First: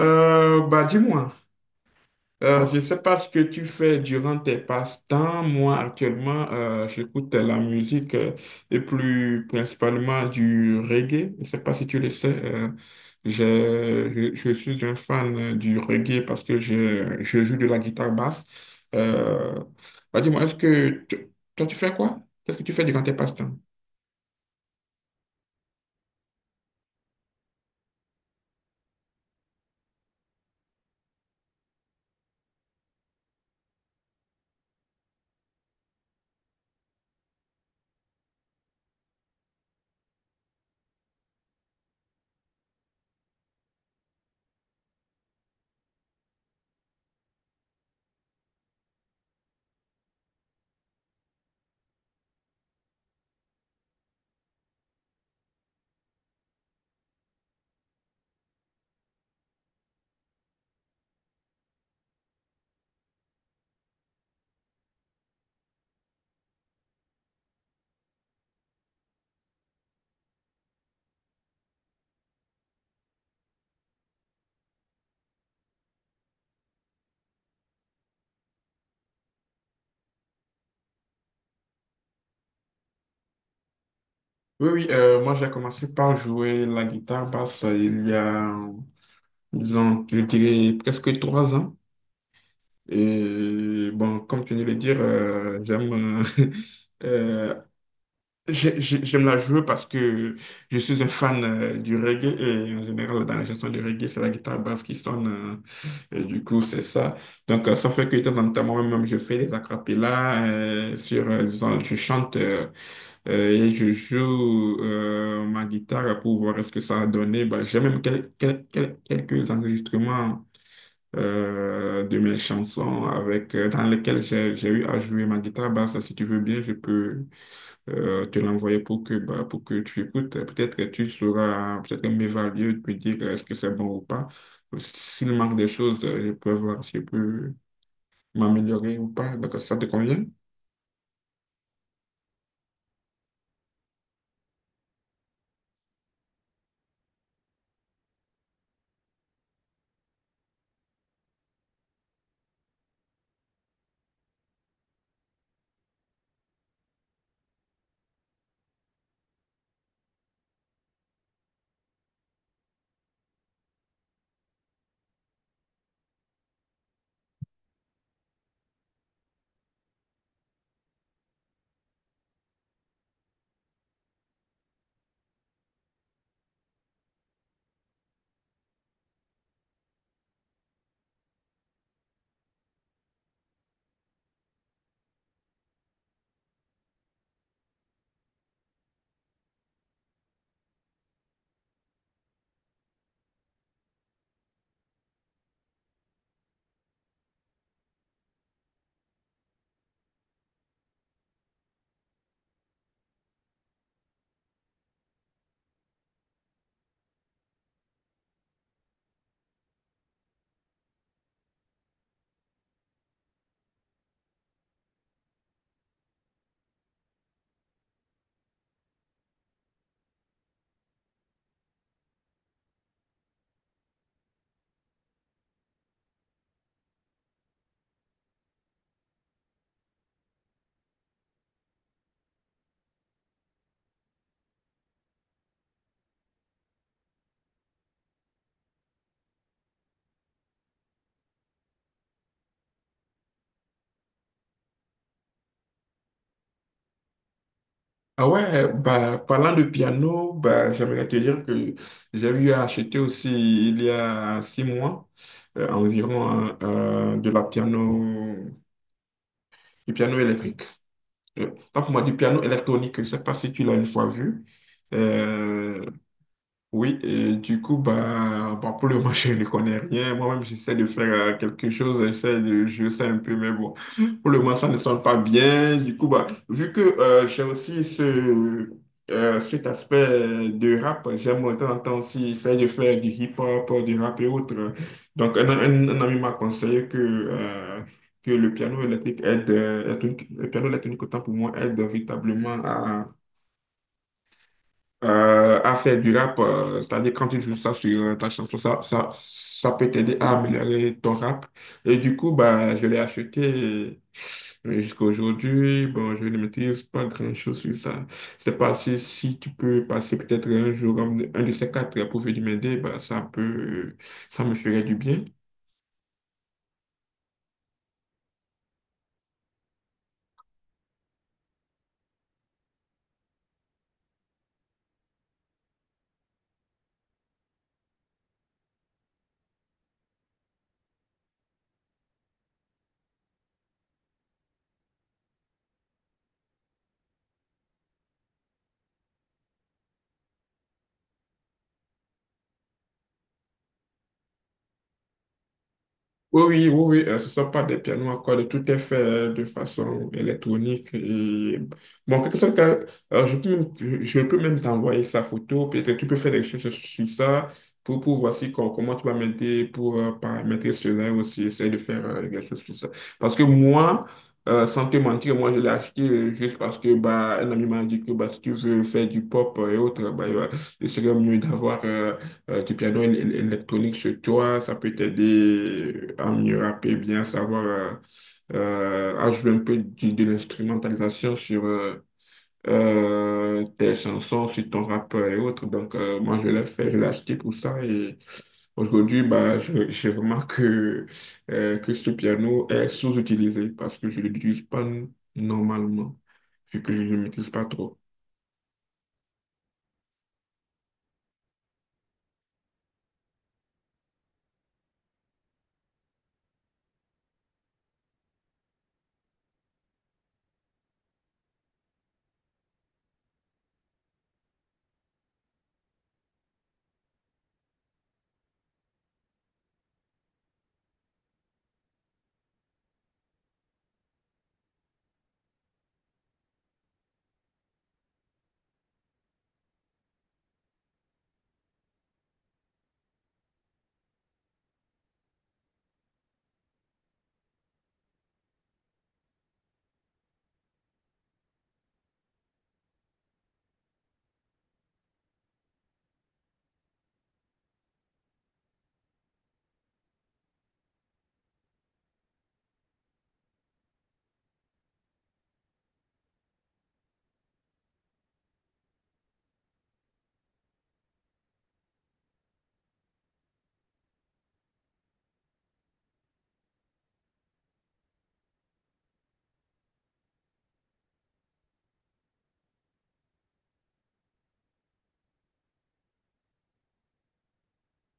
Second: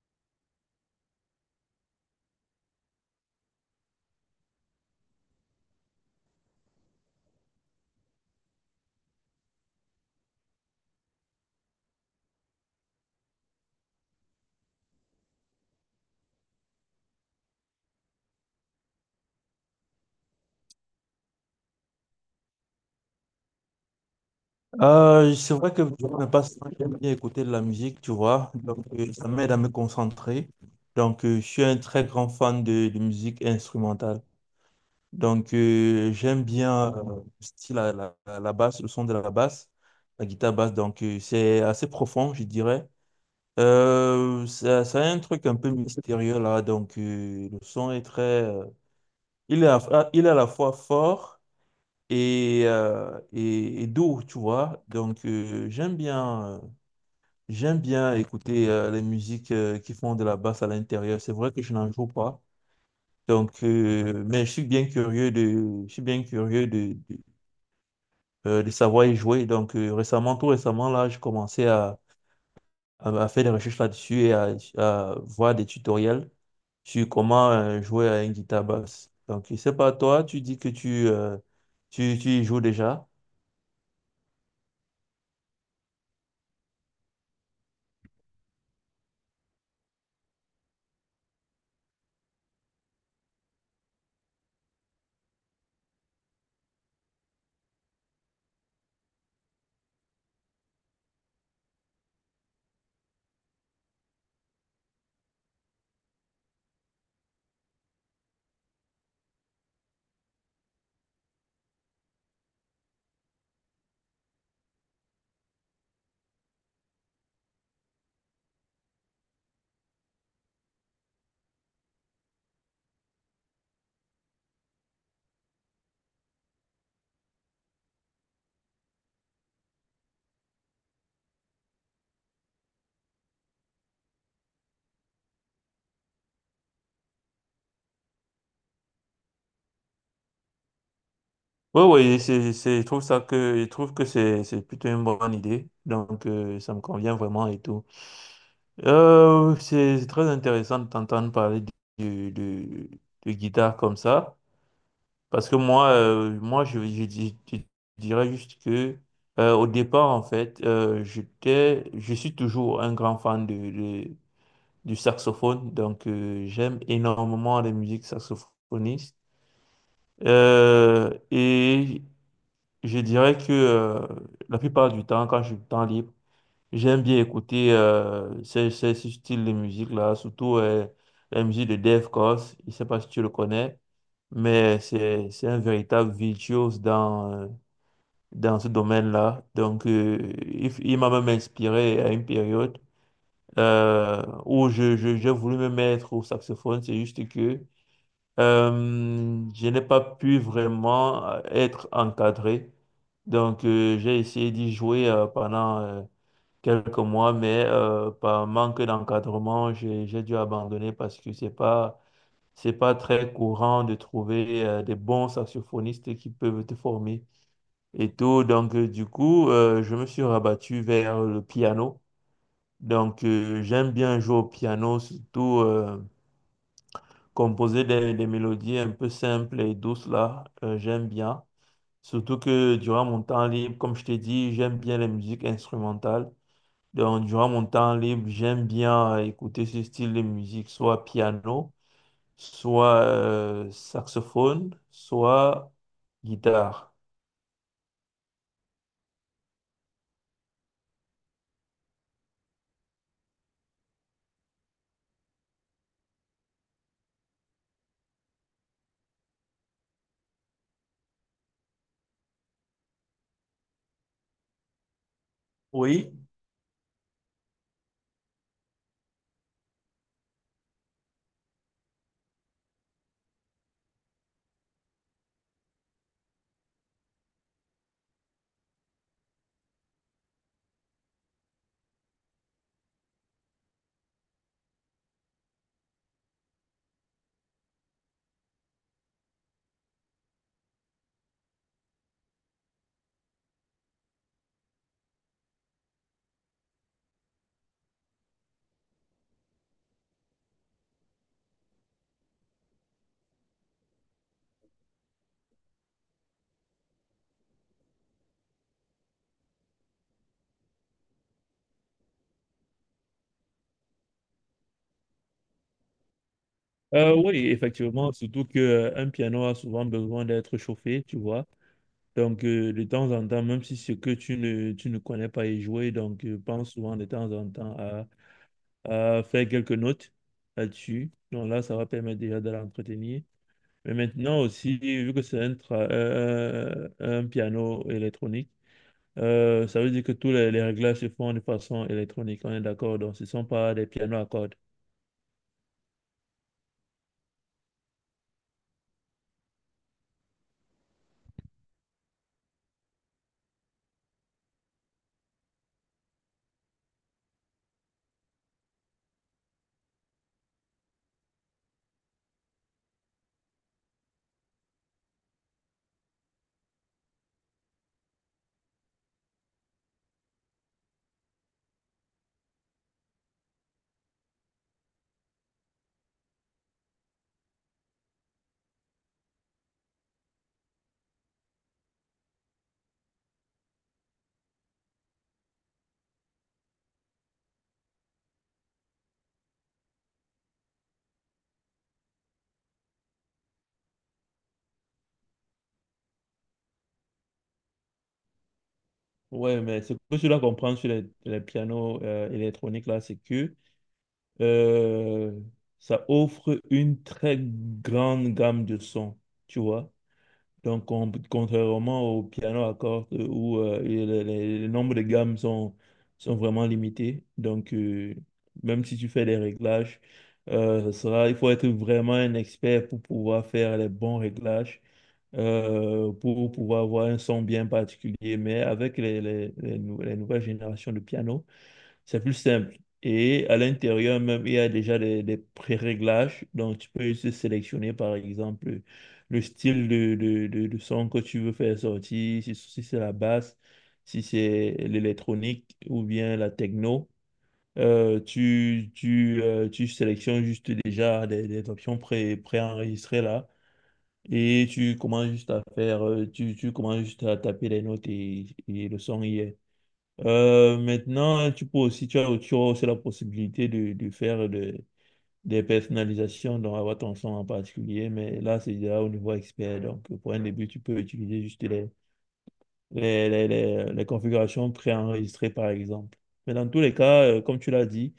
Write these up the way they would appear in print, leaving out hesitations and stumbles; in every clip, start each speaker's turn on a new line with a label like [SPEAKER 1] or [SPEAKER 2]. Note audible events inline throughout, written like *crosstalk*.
[SPEAKER 1] Dis-moi, je ne sais pas ce que tu fais durant tes passe-temps. Moi, actuellement, j'écoute la musique et plus principalement du reggae. Je ne sais pas si tu le sais. Je suis un fan du reggae parce que je joue de la guitare basse. Euh, dis-moi, toi, tu fais quoi? Qu'est-ce que tu fais durant tes passe-temps?
[SPEAKER 2] C'est vrai que je ne passe pas j'aime bien écouter de la musique, tu vois. Donc, ça m'aide à me concentrer. Donc, je suis un très grand fan de musique instrumentale. Donc, j'aime bien le style à la basse, le son de la basse, la guitare basse. Donc, c'est assez profond, je dirais. Ça a un truc un peu mystérieux là. Donc, le son est très, il est à la fois fort et doux, tu vois. Donc, J'aime bien écouter les musiques qui font de la basse à l'intérieur. C'est vrai que je n'en joue pas. Donc, mais je suis bien curieux de savoir y jouer. Donc, récemment, tout récemment, là, j'ai commencé à faire des recherches là-dessus et à voir des tutoriels sur comment jouer à une guitare basse. Donc, je sais pas, toi, tu dis que tu y joues déjà.
[SPEAKER 1] Oui, oui, moi j'ai commencé par jouer la guitare basse il y a, disons, je dirais presque 3 ans. Et bon, comme tu viens de le dire, j'aime *laughs* euh, j'aime la jouer parce que je suis un fan du reggae et en général, dans les chansons de reggae, c'est la guitare basse qui sonne. Et du coup, c'est ça. Donc, ça fait que de temps en temps, moi-même, je fais des acapellas sur, disons, je chante et je joue ma guitare pour voir ce que ça a donné. Bah, j'ai même quelques enregistrements de mes chansons avec, dans lesquelles j'ai eu à jouer ma guitare basse. Si tu veux bien, je peux te l'envoyer pour que, bah, pour que tu écoutes. Peut-être que tu sauras peut-être m'évaluer, me dire est-ce que c'est bon ou pas. S'il manque des choses, je peux voir si je peux m'améliorer ou pas. Donc, ça te convient?
[SPEAKER 2] Oui, oui, je trouve que c'est plutôt une bonne idée. Donc, ça me convient vraiment et tout. C'est c'est très intéressant de t'entendre parler de, de, de guitare comme ça, parce que moi, moi je dirais juste que au départ, en fait, je suis toujours un grand fan du saxophone, donc j'aime énormément les musiques saxophonistes. Et je dirais que la plupart du temps, quand j'ai du temps libre, j'aime bien écouter ce style de musique-là, surtout la musique de Dave Koz. Je ne sais pas si tu le connais, mais c'est un véritable virtuose dans, dans ce domaine-là. Donc, il m'a même inspiré à une période où j'ai voulu me mettre au saxophone. C'est juste que je n'ai pas pu vraiment être encadré. Donc, j'ai essayé d'y jouer pendant quelques mois, mais par manque d'encadrement, j'ai dû abandonner parce que c'est pas très courant de trouver des bons saxophonistes qui peuvent te former et tout. Donc, du coup, je me suis rabattu vers le piano. Donc, j'aime bien jouer au piano, surtout composer des mélodies un peu simples et douces là, j'aime bien. Surtout que durant mon temps libre, comme je t'ai dit, j'aime bien les musiques instrumentales. Donc, durant mon temps libre, j'aime bien écouter ce style de musique, soit piano, soit saxophone, soit guitare.
[SPEAKER 1] Ah ouais, bah, parlant de piano, bah, j'aimerais te dire que j'ai eu à acheter aussi il y a 6 mois environ de la piano du piano électrique. Toi, pour moi, du piano électronique, je ne sais pas si tu l'as une fois vu. Euh,
[SPEAKER 2] Oui.
[SPEAKER 1] oui, et du coup, bah, bah, pour le moment, *laughs* je ne connais rien. Moi-même, j'essaie de faire quelque chose, j'essaie de je sais un peu, mais bon, pour le moment, ça ne sonne pas bien. Du coup, bah, vu que j'ai aussi cet aspect de rap, j'aime de temps en temps aussi essayer de faire du hip-hop, du rap et autres. Donc, un ami m'a conseillé que, le piano électronique, autant pour moi, aide véritablement à faire du rap, c'est-à-dire quand tu joues ça sur ta chanson, ça peut t'aider à améliorer ton rap. Et du coup, bah, je l'ai acheté et jusqu'à aujourd'hui. Bon, je ne maîtrise pas grand-chose sur ça. Je sais pas si, si tu peux passer peut-être un jour, un de ces quatre, pour venir m'aider, ça me ferait du bien.
[SPEAKER 2] Oui, effectivement, surtout que un piano a souvent besoin d'être chauffé, tu vois. Donc, de temps en temps, même si ce que tu ne connais pas y jouer, donc pense souvent de temps en temps à faire quelques notes là-dessus. Donc là, ça va permettre déjà de l'entretenir. Mais maintenant aussi, vu que c'est un piano électronique, ça veut dire que tous les réglages se font de façon électronique, on est d'accord, donc ce ne sont pas des pianos à cordes.
[SPEAKER 1] Oui, ce ne sont pas des pianos à cordes, tout est fait de façon électronique. Et... Bon, en quelque sorte, je peux même t'envoyer sa photo, peut-être tu peux faire des recherches sur ça pour voir si, comment tu vas m'aider pour paramétrer cela aussi, essayer de faire quelque chose sur ça. Parce que moi, sans te mentir, moi je l'ai acheté juste parce que bah, un ami m'a dit que bah, si tu veux faire du pop et autres, il serait mieux d'avoir du piano électronique chez toi, ça peut t'aider à mieux rapper, bien savoir à jouer un peu l'instrumentalisation sur tes chansons, sur ton rap et autres. Donc, moi, je l'ai acheté pour ça. Et aujourd'hui, bah, je remarque que ce piano est sous-utilisé parce que je ne l'utilise pas normalement, vu que je ne le maîtrise pas trop.
[SPEAKER 2] Ouais, mais ce que je dois comprendre sur les pianos électroniques là, c'est que euh, ça offre une très grande gamme de sons, tu vois. Donc, contrairement au piano à cordes où les nombres de gammes sont vraiment limités. Donc, même si tu fais des réglages, il faut être vraiment un expert pour pouvoir faire les bons réglages, pour pouvoir avoir un son bien particulier. Mais avec les nouvelles générations de piano, c'est plus simple. Et à l'intérieur même, il y a déjà des pré-réglages. Donc, tu peux juste sélectionner, par exemple, le style de son que tu veux faire sortir, si c'est la basse, si c'est l'électronique ou bien la techno. Tu sélectionnes juste déjà des options préenregistrées là. Et tu commences juste à faire, tu commences juste à taper les notes et le son y est. Maintenant, tu peux aussi, tu as aussi la possibilité de faire des personnalisations dans Avatar son en particulier, mais là, c'est déjà au niveau expert. Donc, pour un début, tu peux utiliser juste les configurations préenregistrées, par exemple. Mais dans tous les cas, comme tu l'as dit,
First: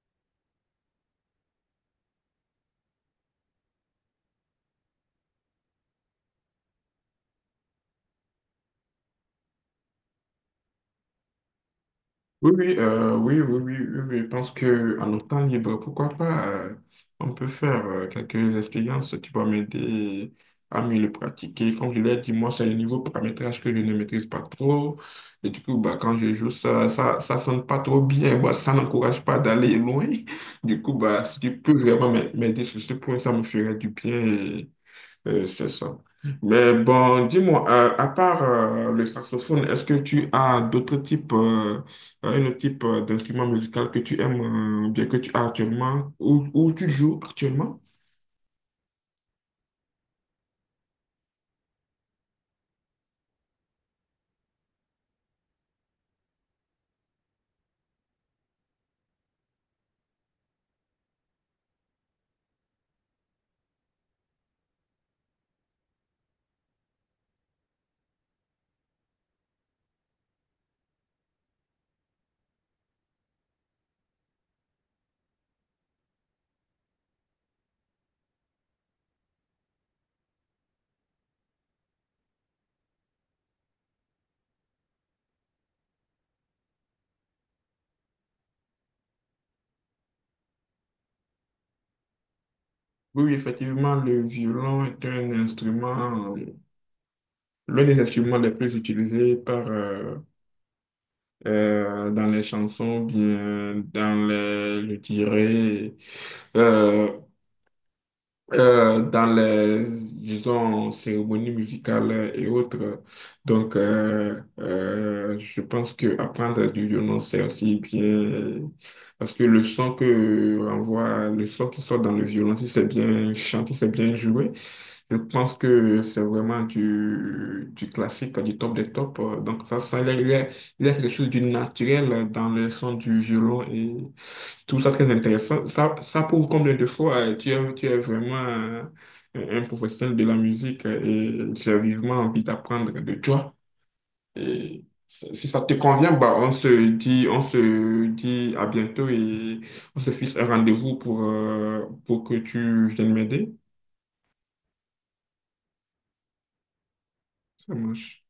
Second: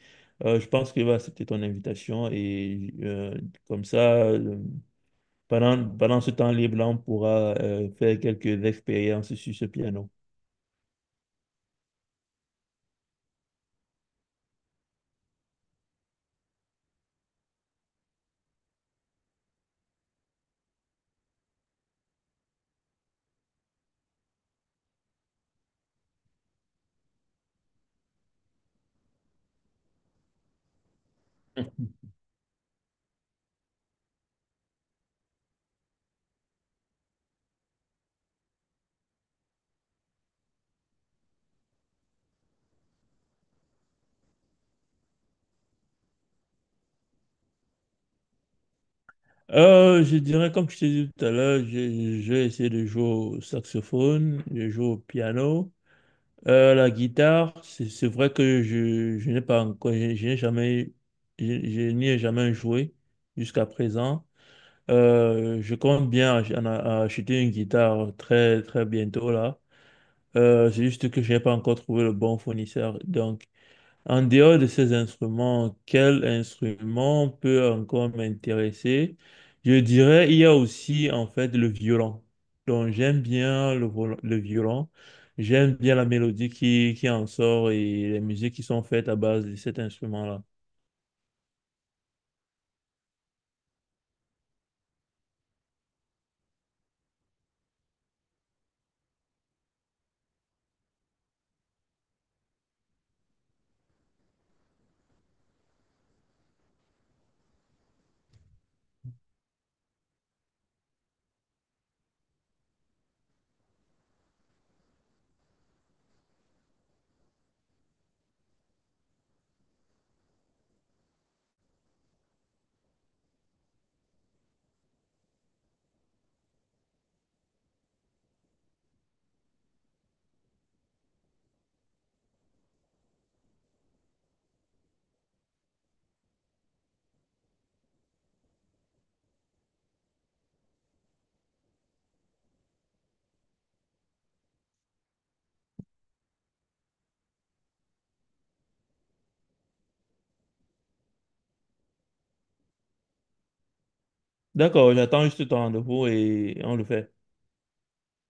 [SPEAKER 2] je pense qu'il va accepter ton invitation et comme ça, euh, pendant ce temps libre-là, on pourra faire quelques expériences sur ce piano.
[SPEAKER 1] Oui, oui, je pense que en notre temps libre, pourquoi pas, on peut faire quelques expériences tu vont m'aider à mieux le pratiquer. Comme je l'ai dit, moi, c'est le niveau paramétrage que je ne maîtrise pas trop. Et du coup, bah, quand je joue, ça sonne pas trop bien. Bah, ça n'encourage pas d'aller loin. *laughs* Du coup, bah, si tu peux vraiment m'aider sur ce point, ça me ferait du bien. C'est ça. Mais bon, dis-moi, à part le saxophone, est-ce que tu as d'autres types, un autre type d'instrument musical que tu aimes bien, que tu as actuellement ou tu joues actuellement?
[SPEAKER 2] Je dirais, comme je t'ai dit tout à l'heure, j'ai essayé de jouer au saxophone, je joue au piano. La guitare, c'est vrai que je n'ai pas encore, je n'ai jamais, je n'y ai jamais joué jusqu'à présent. Je compte bien acheter une guitare très, très bientôt là. C'est juste que je n'ai pas encore trouvé le bon fournisseur. Donc, en dehors de ces instruments, quel instrument peut encore m'intéresser? Je dirais, il y a aussi en fait le violon. Donc j'aime bien le le violon, j'aime bien la mélodie qui en sort et les musiques qui sont faites à base de cet instrument-là.
[SPEAKER 1] Oui, oui, effectivement, le violon est un instrument, l'un des instruments les plus utilisés par, dans les chansons, bien dans les, je dirais, euh, dans les, disons, cérémonies musicales et autres. Donc, je pense que apprendre du violon, c'est aussi bien, parce que le son que renvoie, le son qui sort dans le violon, si c'est bien chanté, c'est bien joué, je pense que c'est vraiment du classique, du top des tops. Donc, il y a quelque chose de naturel dans le son du violon tout ça très intéressant. Ça prouve combien de fois tu es vraiment un professionnel de la musique et j'ai vivement envie d'apprendre de toi. Et si si ça te convient, bah, on se dit à bientôt et on se fixe un rendez-vous pour que tu viennes m'aider.
[SPEAKER 2] D'accord, j'attends juste ton rendez-vous et on le fait.
[SPEAKER 1] Ça marche.